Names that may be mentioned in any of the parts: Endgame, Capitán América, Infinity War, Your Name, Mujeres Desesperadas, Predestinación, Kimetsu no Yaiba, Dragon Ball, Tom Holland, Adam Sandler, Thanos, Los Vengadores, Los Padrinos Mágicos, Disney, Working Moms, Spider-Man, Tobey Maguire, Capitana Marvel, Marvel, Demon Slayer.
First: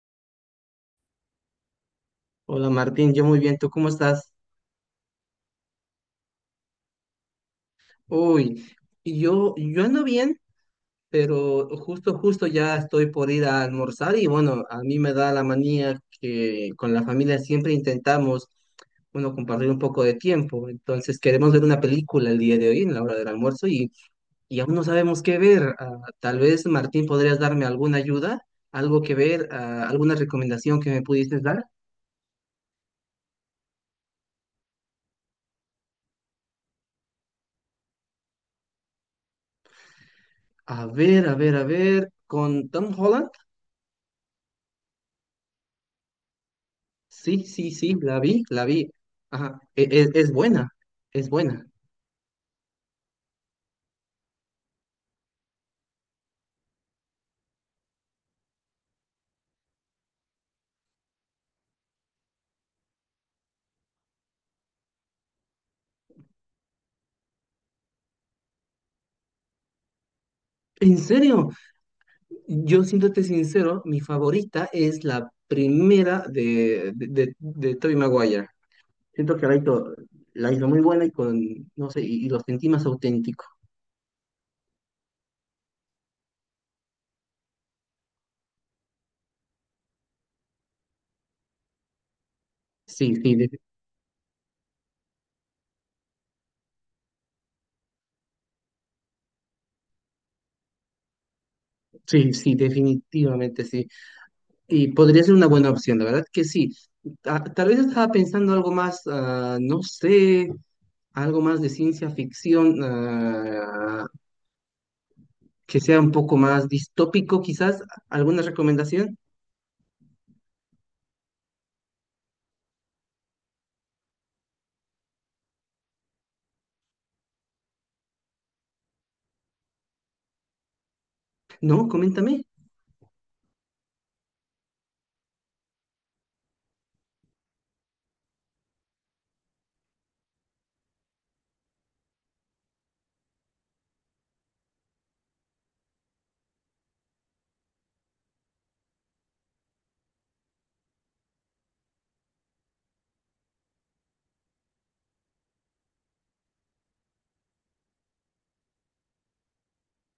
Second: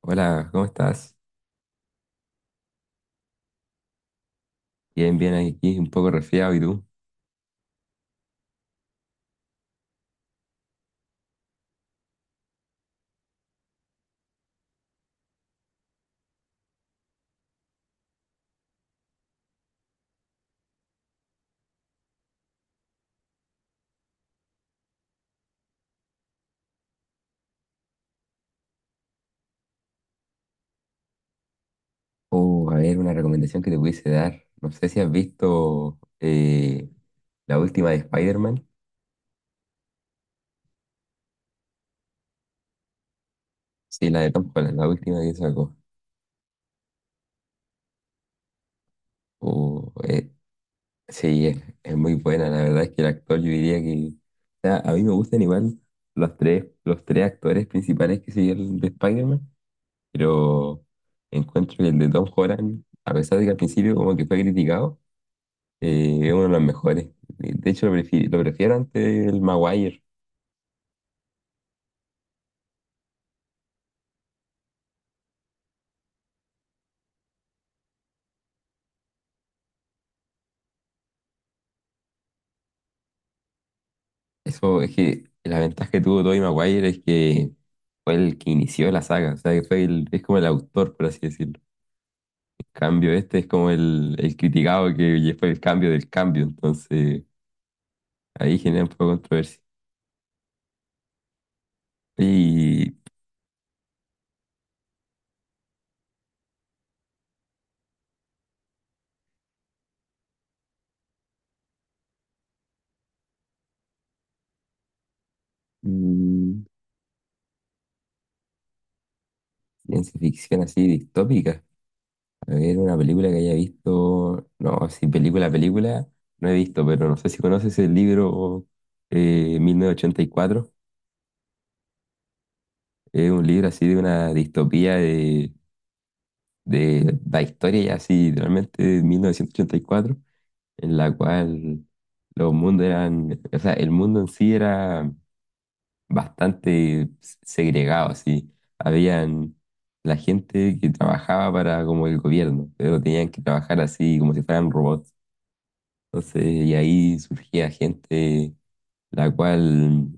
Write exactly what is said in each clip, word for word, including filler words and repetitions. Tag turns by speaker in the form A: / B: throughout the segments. A: Hola, ¿cómo estás?
B: Hola Martín, yo muy bien, ¿tú cómo estás?
A: Bien, bien, aquí un poco resfriado, ¿y tú?
B: Uy, yo, yo ando bien, pero justo, justo ya estoy por ir a almorzar y bueno, a mí me da la manía que con la familia siempre intentamos, bueno, compartir un poco de tiempo. Entonces queremos ver una película el día de hoy en la hora del almuerzo y, y aún no sabemos qué ver. Ah, tal vez Martín podrías darme alguna ayuda, algo que ver, ah, alguna recomendación que me pudieses dar.
A: Oh, a ver, una recomendación que te pudiese dar. No sé si has visto eh, la última de Spider-Man.
B: A ver, a ver, a ver, con Tom Holland.
A: Sí, la de Tom Holland, la última que sacó.
B: Sí, sí, sí, la vi, la vi. Ajá, e-
A: Oh,
B: e-
A: eh,
B: es buena, es
A: sí, es,
B: buena.
A: es muy buena. La verdad es que el actor, yo diría que o sea, a mí me gustan igual los tres, los tres actores principales que siguieron de Spider-Man, pero encuentro que el de Tom Holland, a pesar de que al principio como que fue criticado, Eh, es uno de los mejores. Eh, De hecho, lo prefiero, lo prefiero ante el Maguire.
B: En serio, yo siéndote sincero, mi favorita es la primera de, de, de, de Tobey Maguire. Siento que la hizo, la hizo muy buena y con, no sé, y, y lo sentí más auténtico.
A: Eso es que la ventaja que tuvo Tobey Maguire es que fue el que inició la saga. O sea, que fue el, es como el autor, por así decirlo. En cambio,
B: Sí, sí,
A: este es
B: de-
A: como el, el criticado que fue el cambio del cambio. Entonces, ahí genera un poco de controversia.
B: sí, sí,
A: Y
B: definitivamente sí. Y podría ser una buena opción, la verdad que sí. Ta- tal vez estaba pensando algo más, ah, no sé, algo más de ciencia ficción. Ah, que sea un poco
A: mm,
B: más distópico, quizás. ¿Alguna recomendación?
A: ciencia ficción así distópica. A ver, una película que haya visto. No, sí, película, película, no he visto, pero no sé si conoces el libro eh, mil novecientos ochenta y cuatro.
B: No, coméntame.
A: Es un libro así de una distopía de, de la historia, ya así, literalmente de mil novecientos ochenta y cuatro, en la cual los mundos eran. O sea, el mundo en sí era bastante segregado, así. Habían la gente que trabajaba para como el gobierno, pero tenían que trabajar así como si fueran robots. Entonces, y ahí surgía gente la cual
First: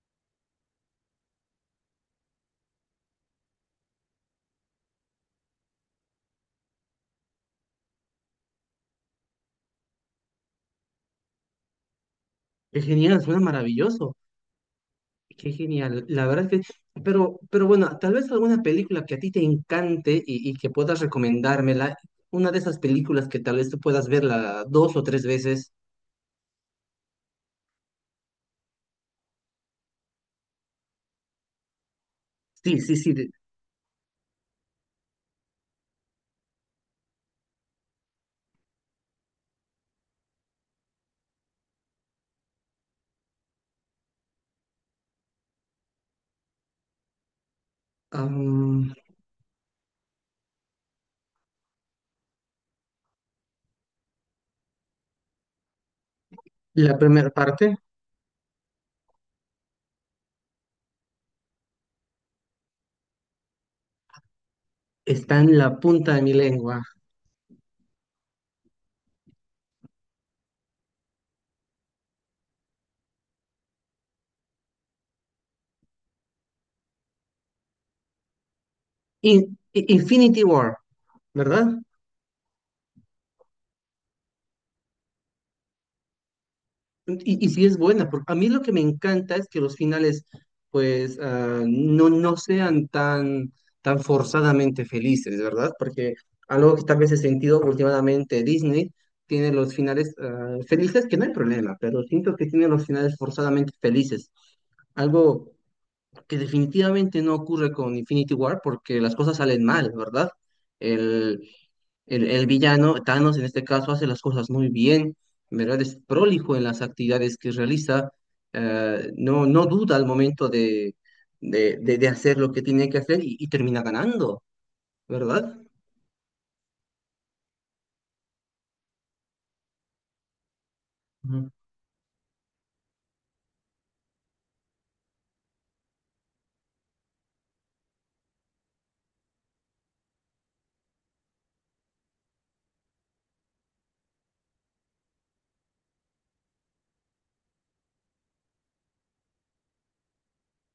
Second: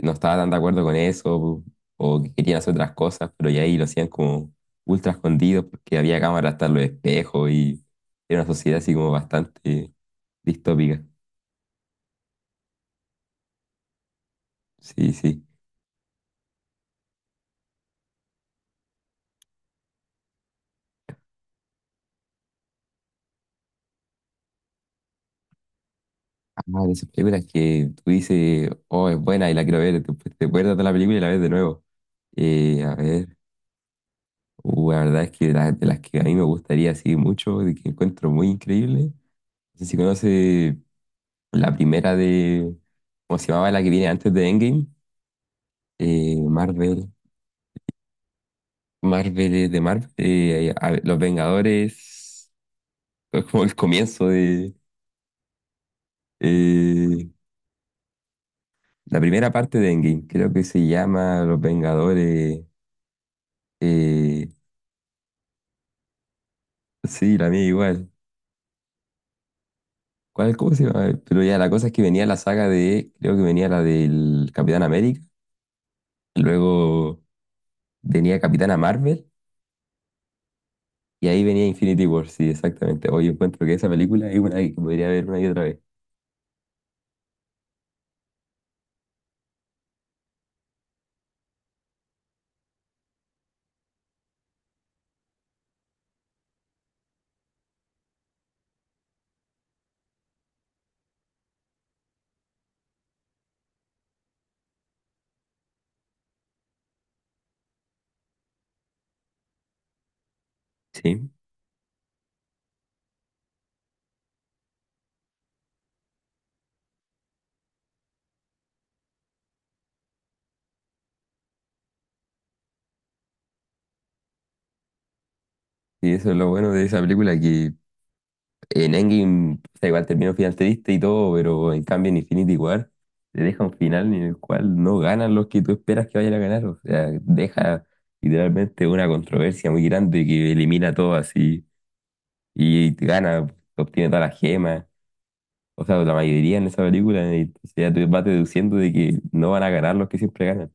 A: no estaba tan de acuerdo con eso o que querían hacer otras cosas, pero ya ahí lo hacían como ultra escondidos porque había cámaras hasta en los espejos y era una sociedad así como bastante distópica.
B: Qué genial, suena maravilloso.
A: Sí, sí.
B: Qué genial. La verdad es que, pero, pero bueno, tal vez alguna película que a ti te encante y, y que puedas recomendármela. Una de esas películas que tal vez tú puedas verla dos o tres veces.
A: Ah, de esas películas que tú dices, oh, es buena y la quiero ver, después te acuerdas de la película y la ves de nuevo.
B: Sí,
A: Eh, a
B: sí, sí. de-
A: ver, uh, la verdad es que la- de las que a mí me gustaría así mucho, de que encuentro muy increíble. No sé si conoces la primera de, ¿cómo se llamaba? La que viene antes de Endgame. Eh, Marvel, Marvel eh, de Marvel. eh, a- Los Vengadores, es como el comienzo de
B: La
A: eh,
B: primera parte
A: la primera parte de Endgame. Creo que se llama Los Vengadores. eh,
B: está en la punta de mi lengua.
A: sí, la mía igual. ¿Cuál, cómo se llama? Pero ya la cosa es que venía la saga de, creo que venía la del Capitán América, luego venía Capitana Marvel.
B: In- I- Infinity War,
A: Y ahí venía
B: ¿verdad?
A: Infinity War, sí, exactamente. Hoy encuentro que esa película es una que podría ver una y otra vez.
B: Y, y sí es buena, porque a mí lo que me encanta es que los finales, pues, ah, no, no sean tan, tan forzadamente felices, ¿verdad? Porque algo que tal vez he sentido últimamente, Disney tiene los finales ah, felices, que no hay problema, pero siento que tiene los finales forzadamente felices. Algo que definitivamente no ocurre con Infinity War, porque las cosas salen mal, ¿verdad?
A: Sí,
B: El, El, el villano, Thanos en este caso, hace las cosas muy bien, en verdad es prolijo en las actividades que realiza, eh, no, no duda al momento de, de, de- de hacer lo que tiene que hacer y, y termina ganando, ¿verdad?
A: y eso es lo bueno de esa película, que en Endgame, o sea, igual terminó final triste y todo,
B: Ujú.
A: pero en cambio en Infinity War te deja un final en el cual no ganan los que tú esperas que vayan a ganar, o sea, deja literalmente una controversia muy grande que elimina todo así y gana, obtiene todas las gemas, o sea, la mayoría en esa película, y entonces ya tú vas deduciendo de que no van a ganar los que siempre ganan.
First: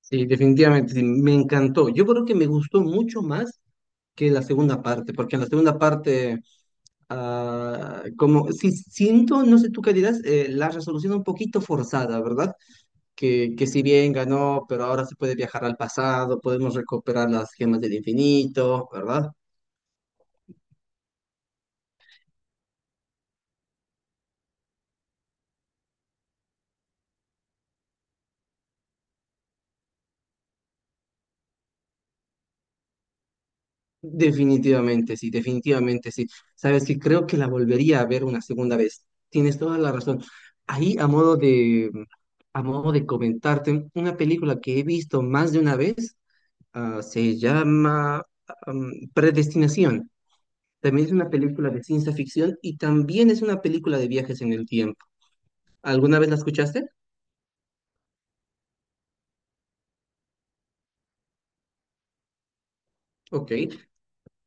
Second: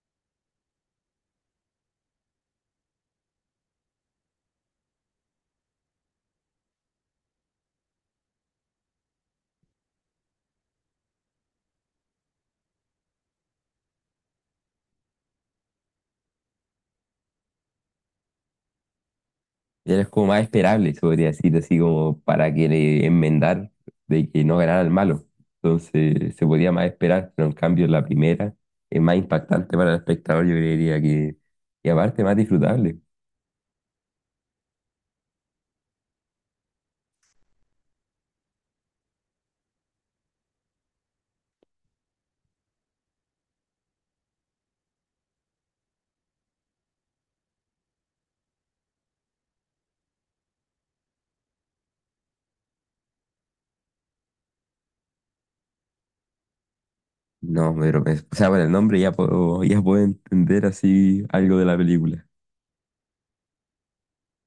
B: Sí, definitivamente, sí, me encantó. Yo creo que me gustó mucho más que la segunda parte, porque en la segunda parte, ah, como si siento, no sé tú qué dirás, eh, la resolución un poquito forzada, ¿verdad? Que, que si bien ganó, pero ahora se puede viajar al pasado, podemos recuperar las gemas del infinito, ¿verdad?
A: Ya era como más esperable, se podría decir, así como para que le enmendar de que no ganara el malo. Entonces se podía más esperar, pero en cambio la primera es más impactante para el espectador, yo creería que, y aparte más disfrutable.
B: Definitivamente, sí, definitivamente, sí. Sabes que creo que la volvería a ver una segunda vez. Tienes toda la razón. Ahí, a modo de, a modo de comentarte, una película que he visto más de una vez, ah, se llama, am, Predestinación. También es una película de ciencia ficción y también es una película de viajes en el tiempo. ¿Alguna vez la escuchaste?
A: No, pero es- o sea, por el nombre ya puedo, ya puedo entender así algo de la película.
B: Ok.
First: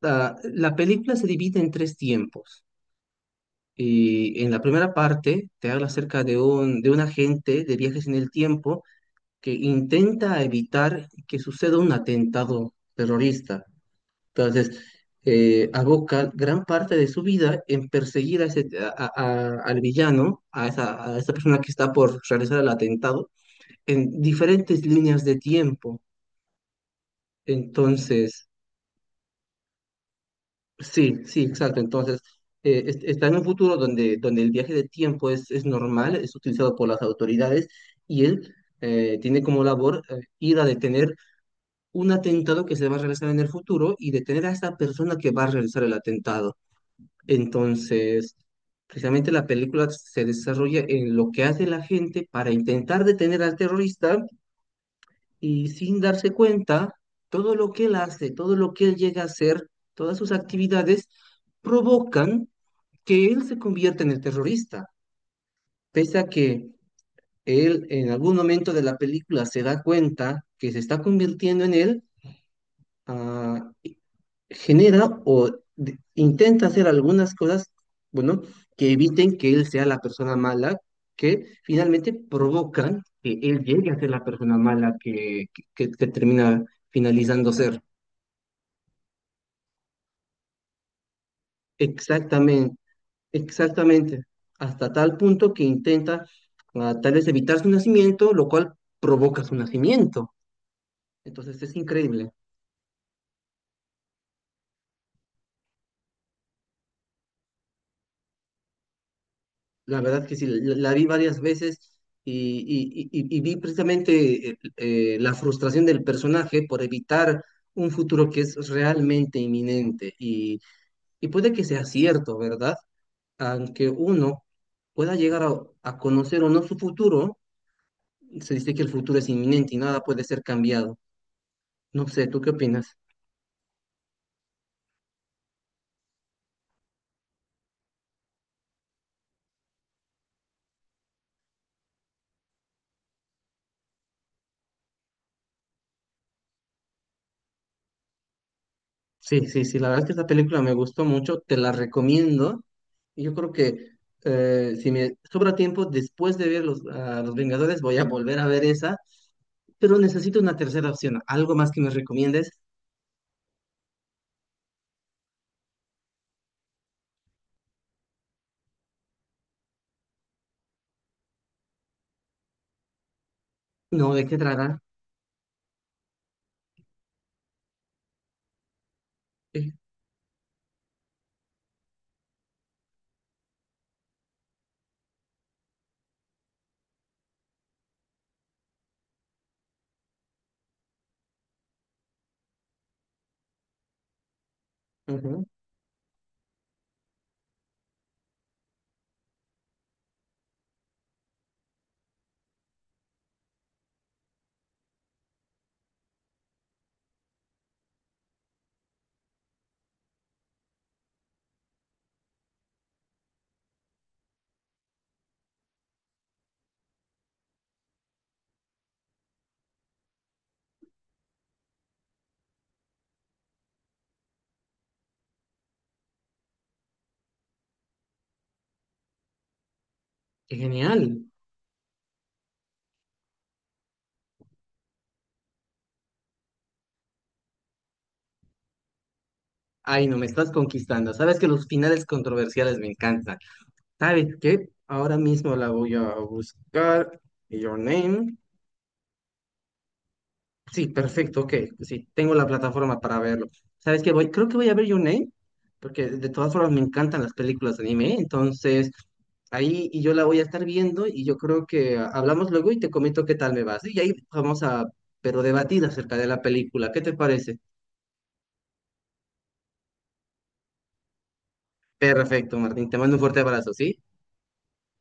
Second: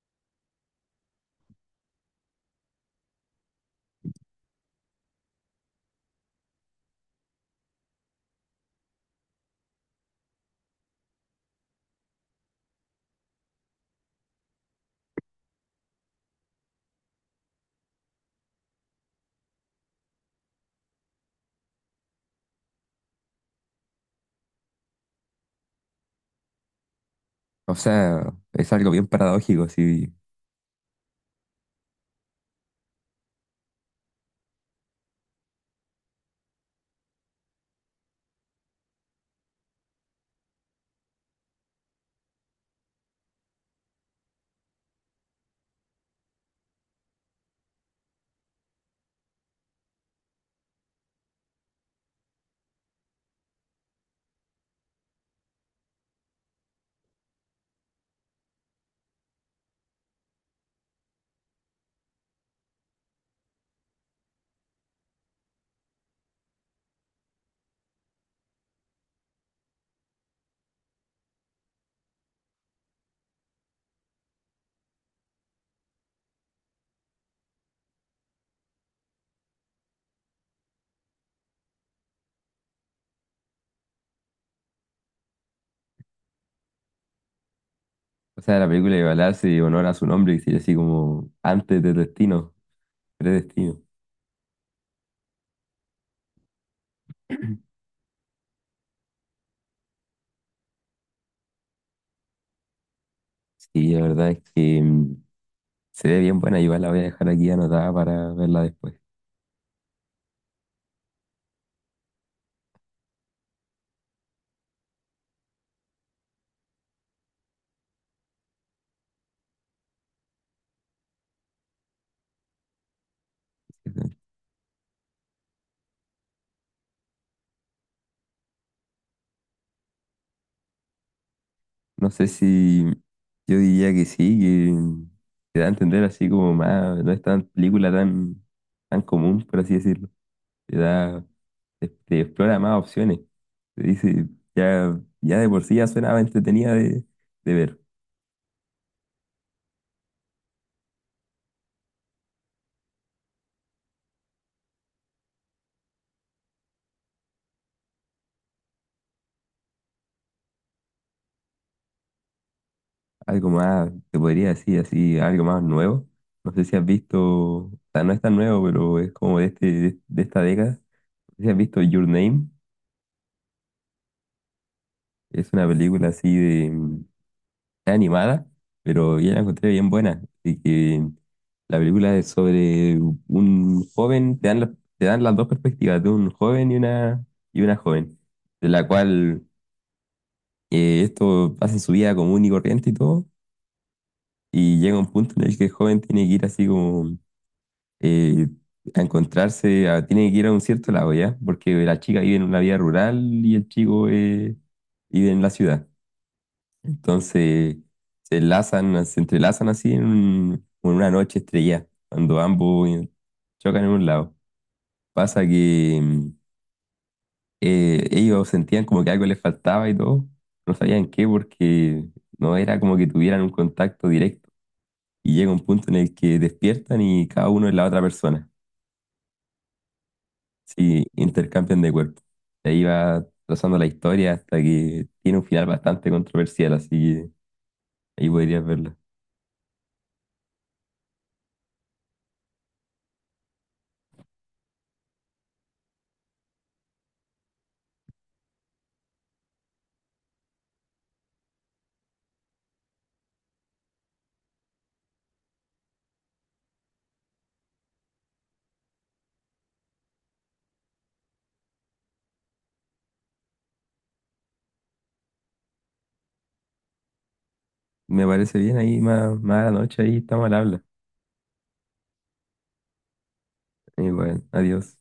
B: La, la película se divide en tres tiempos. Y en la primera parte te habla acerca de un, de un agente de viajes en el tiempo que intenta evitar que suceda un atentado terrorista. Entonces, eh, aboca gran parte de su vida en perseguir a ese, a- a- a- al villano, a esa, a esa persona que está por realizar el atentado, en diferentes líneas de tiempo.
A: O sea,
B: Entonces,
A: es algo bien paradójico, así.
B: sí, sí, exacto. Entonces, eh, es- está en un futuro donde, donde el viaje de tiempo es, es normal, es utilizado por las autoridades y él eh, tiene como labor eh, ir a detener un atentado que se va a realizar en el futuro y detener a esta persona que va a realizar el atentado. Entonces, precisamente la película se desarrolla en lo que hace la gente para intentar detener al terrorista y sin darse cuenta, todo lo que él hace, todo lo que él llega a hacer, todas sus actividades provocan que él se convierte en el terrorista, pese a que él en algún momento de la película se da cuenta que se está convirtiendo en él, ah, genera o de- intenta hacer algunas cosas, bueno, que eviten que él sea la persona mala, que finalmente provocan que él llegue a ser la persona mala que, que, que- que termina finalizando ser.
A: O sea, la película igual hace honor a su nombre, que sería así como antes de destino,
B: Exactamente.
A: predestino.
B: Exactamente, hasta tal punto que intenta ah, tal vez evitar su nacimiento, lo cual provoca su nacimiento. Entonces es increíble.
A: Sí, la verdad es que mm, se ve bien buena, igual la voy a dejar aquí anotada para verla después.
B: La verdad que sí, la, la vi varias veces y, y- y- y vi precisamente eh, eh, la frustración del personaje por evitar un futuro que es realmente inminente y, y puede que sea cierto, ¿verdad? Aunque uno pueda llegar a, a conocer o no su futuro, se dice que el futuro es inminente y nada puede ser cambiado. No
A: No sé
B: sé, ¿tú qué
A: si
B: opinas?
A: yo diría que sí, que te da a entender así como más, no es tan película tan, tan común, por así decirlo. Te da, te, te explora más opciones. Te dice, ya, ya de por sí ya suena entretenida de, de ver.
B: Sí, sí, sí, la verdad es que esta película me gustó mucho, te la recomiendo. Y yo creo que eh, si me sobra tiempo después de ver los, a los Vengadores, voy a volver a ver esa, pero necesito una tercera opción, algo más que me recomiendes.
A: Algo más, te podría decir así, algo más nuevo. No sé si has visto, o sea, no es tan nuevo, pero es como de, este, de, de esta década. No sé si has visto Your Name.
B: No, ¿de qué trata?
A: Es una película así de, era animada, pero yo la encontré
B: Eh,
A: bien buena. Así que la película es sobre un joven, te dan, la- te dan las dos perspectivas, de un joven y una, y una joven, de la cual eh, esto pasa en su vida común y corriente y todo, y llega un punto
B: ujú,
A: en el que el joven tiene que ir así como eh, a encontrarse, a- tiene que ir a un cierto lado, ¿ya? Porque la chica vive en una vida rural y el chico eh, vive en la ciudad. Entonces se enlazan, se entrelazan así en, un- en una noche estrellada, cuando ambos eh, chocan en un lado. Pasa que mm, eh, ellos sentían como que algo les faltaba y todo, no sabían qué porque no era como que tuvieran un contacto directo. Y llega un punto en el que despiertan y cada uno es la otra persona.
B: qué
A: Sí,
B: genial.
A: intercambian de cuerpo. Y ahí va trazando la historia hasta que tiene un final bastante controversial, así que ahí podrías verla.
B: Ay, no, me estás conquistando. Sabes que los finales controversiales me encantan. ¿Sabes qué? Ahora mismo la voy a buscar. Your Name. Sí, perfecto, ok. Sí, tengo la plataforma para verlo. ¿Sabes qué? Voy, creo que voy a ver Your Name, porque de todas formas me encantan las películas de anime, entonces ahí y yo la voy a estar viendo y yo creo que ah, hablamos luego y te comento qué tal me va. ¿Sí? Y ahí vamos a, pero debatir acerca de la película. ¿Qué te parece?
A: Me parece bien ahí, más, más a la noche, ahí estamos al habla.
B: Perfecto, Martín. Te mando un fuerte abrazo, ¿sí?
A: Y bueno, adiós.